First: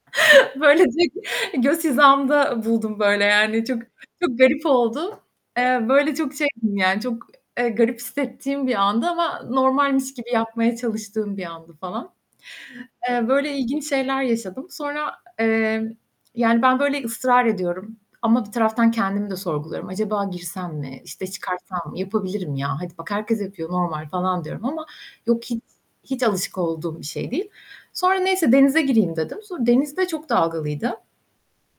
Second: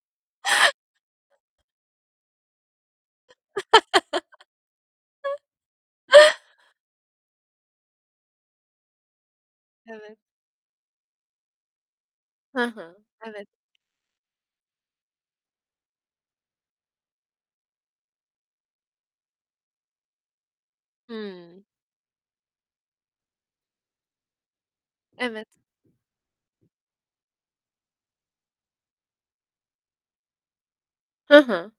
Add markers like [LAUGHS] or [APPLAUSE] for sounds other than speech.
Böylece göz hizamda buldum, böyle, yani, çok çok garip oldu. [LAUGHS] Eee, böyle, çok şeydim yani, çok, eee, garip hissettiğim bir andı ama normalmiş Evet. gibi yapmaya çalıştığım bir andı falan. Hı hı, Eee, evet. böyle ilginç şeyler yaşadım. Sonra, emm, yani, ben, böyle, ısrar ediyorum ama bir taraftan kendimi de sorguluyorum. Acaba girsem mi, işte Hımm. çıkarsam mı, yapabilirim ya, hadi bak herkes yapıyor, normal falan diyorum ama yok Evet. hiç, hiç alışık olduğum bir şey değil. Sonra neyse denize gireyim dedim. Sonra deniz de çok dalgalıydı. Hı hı.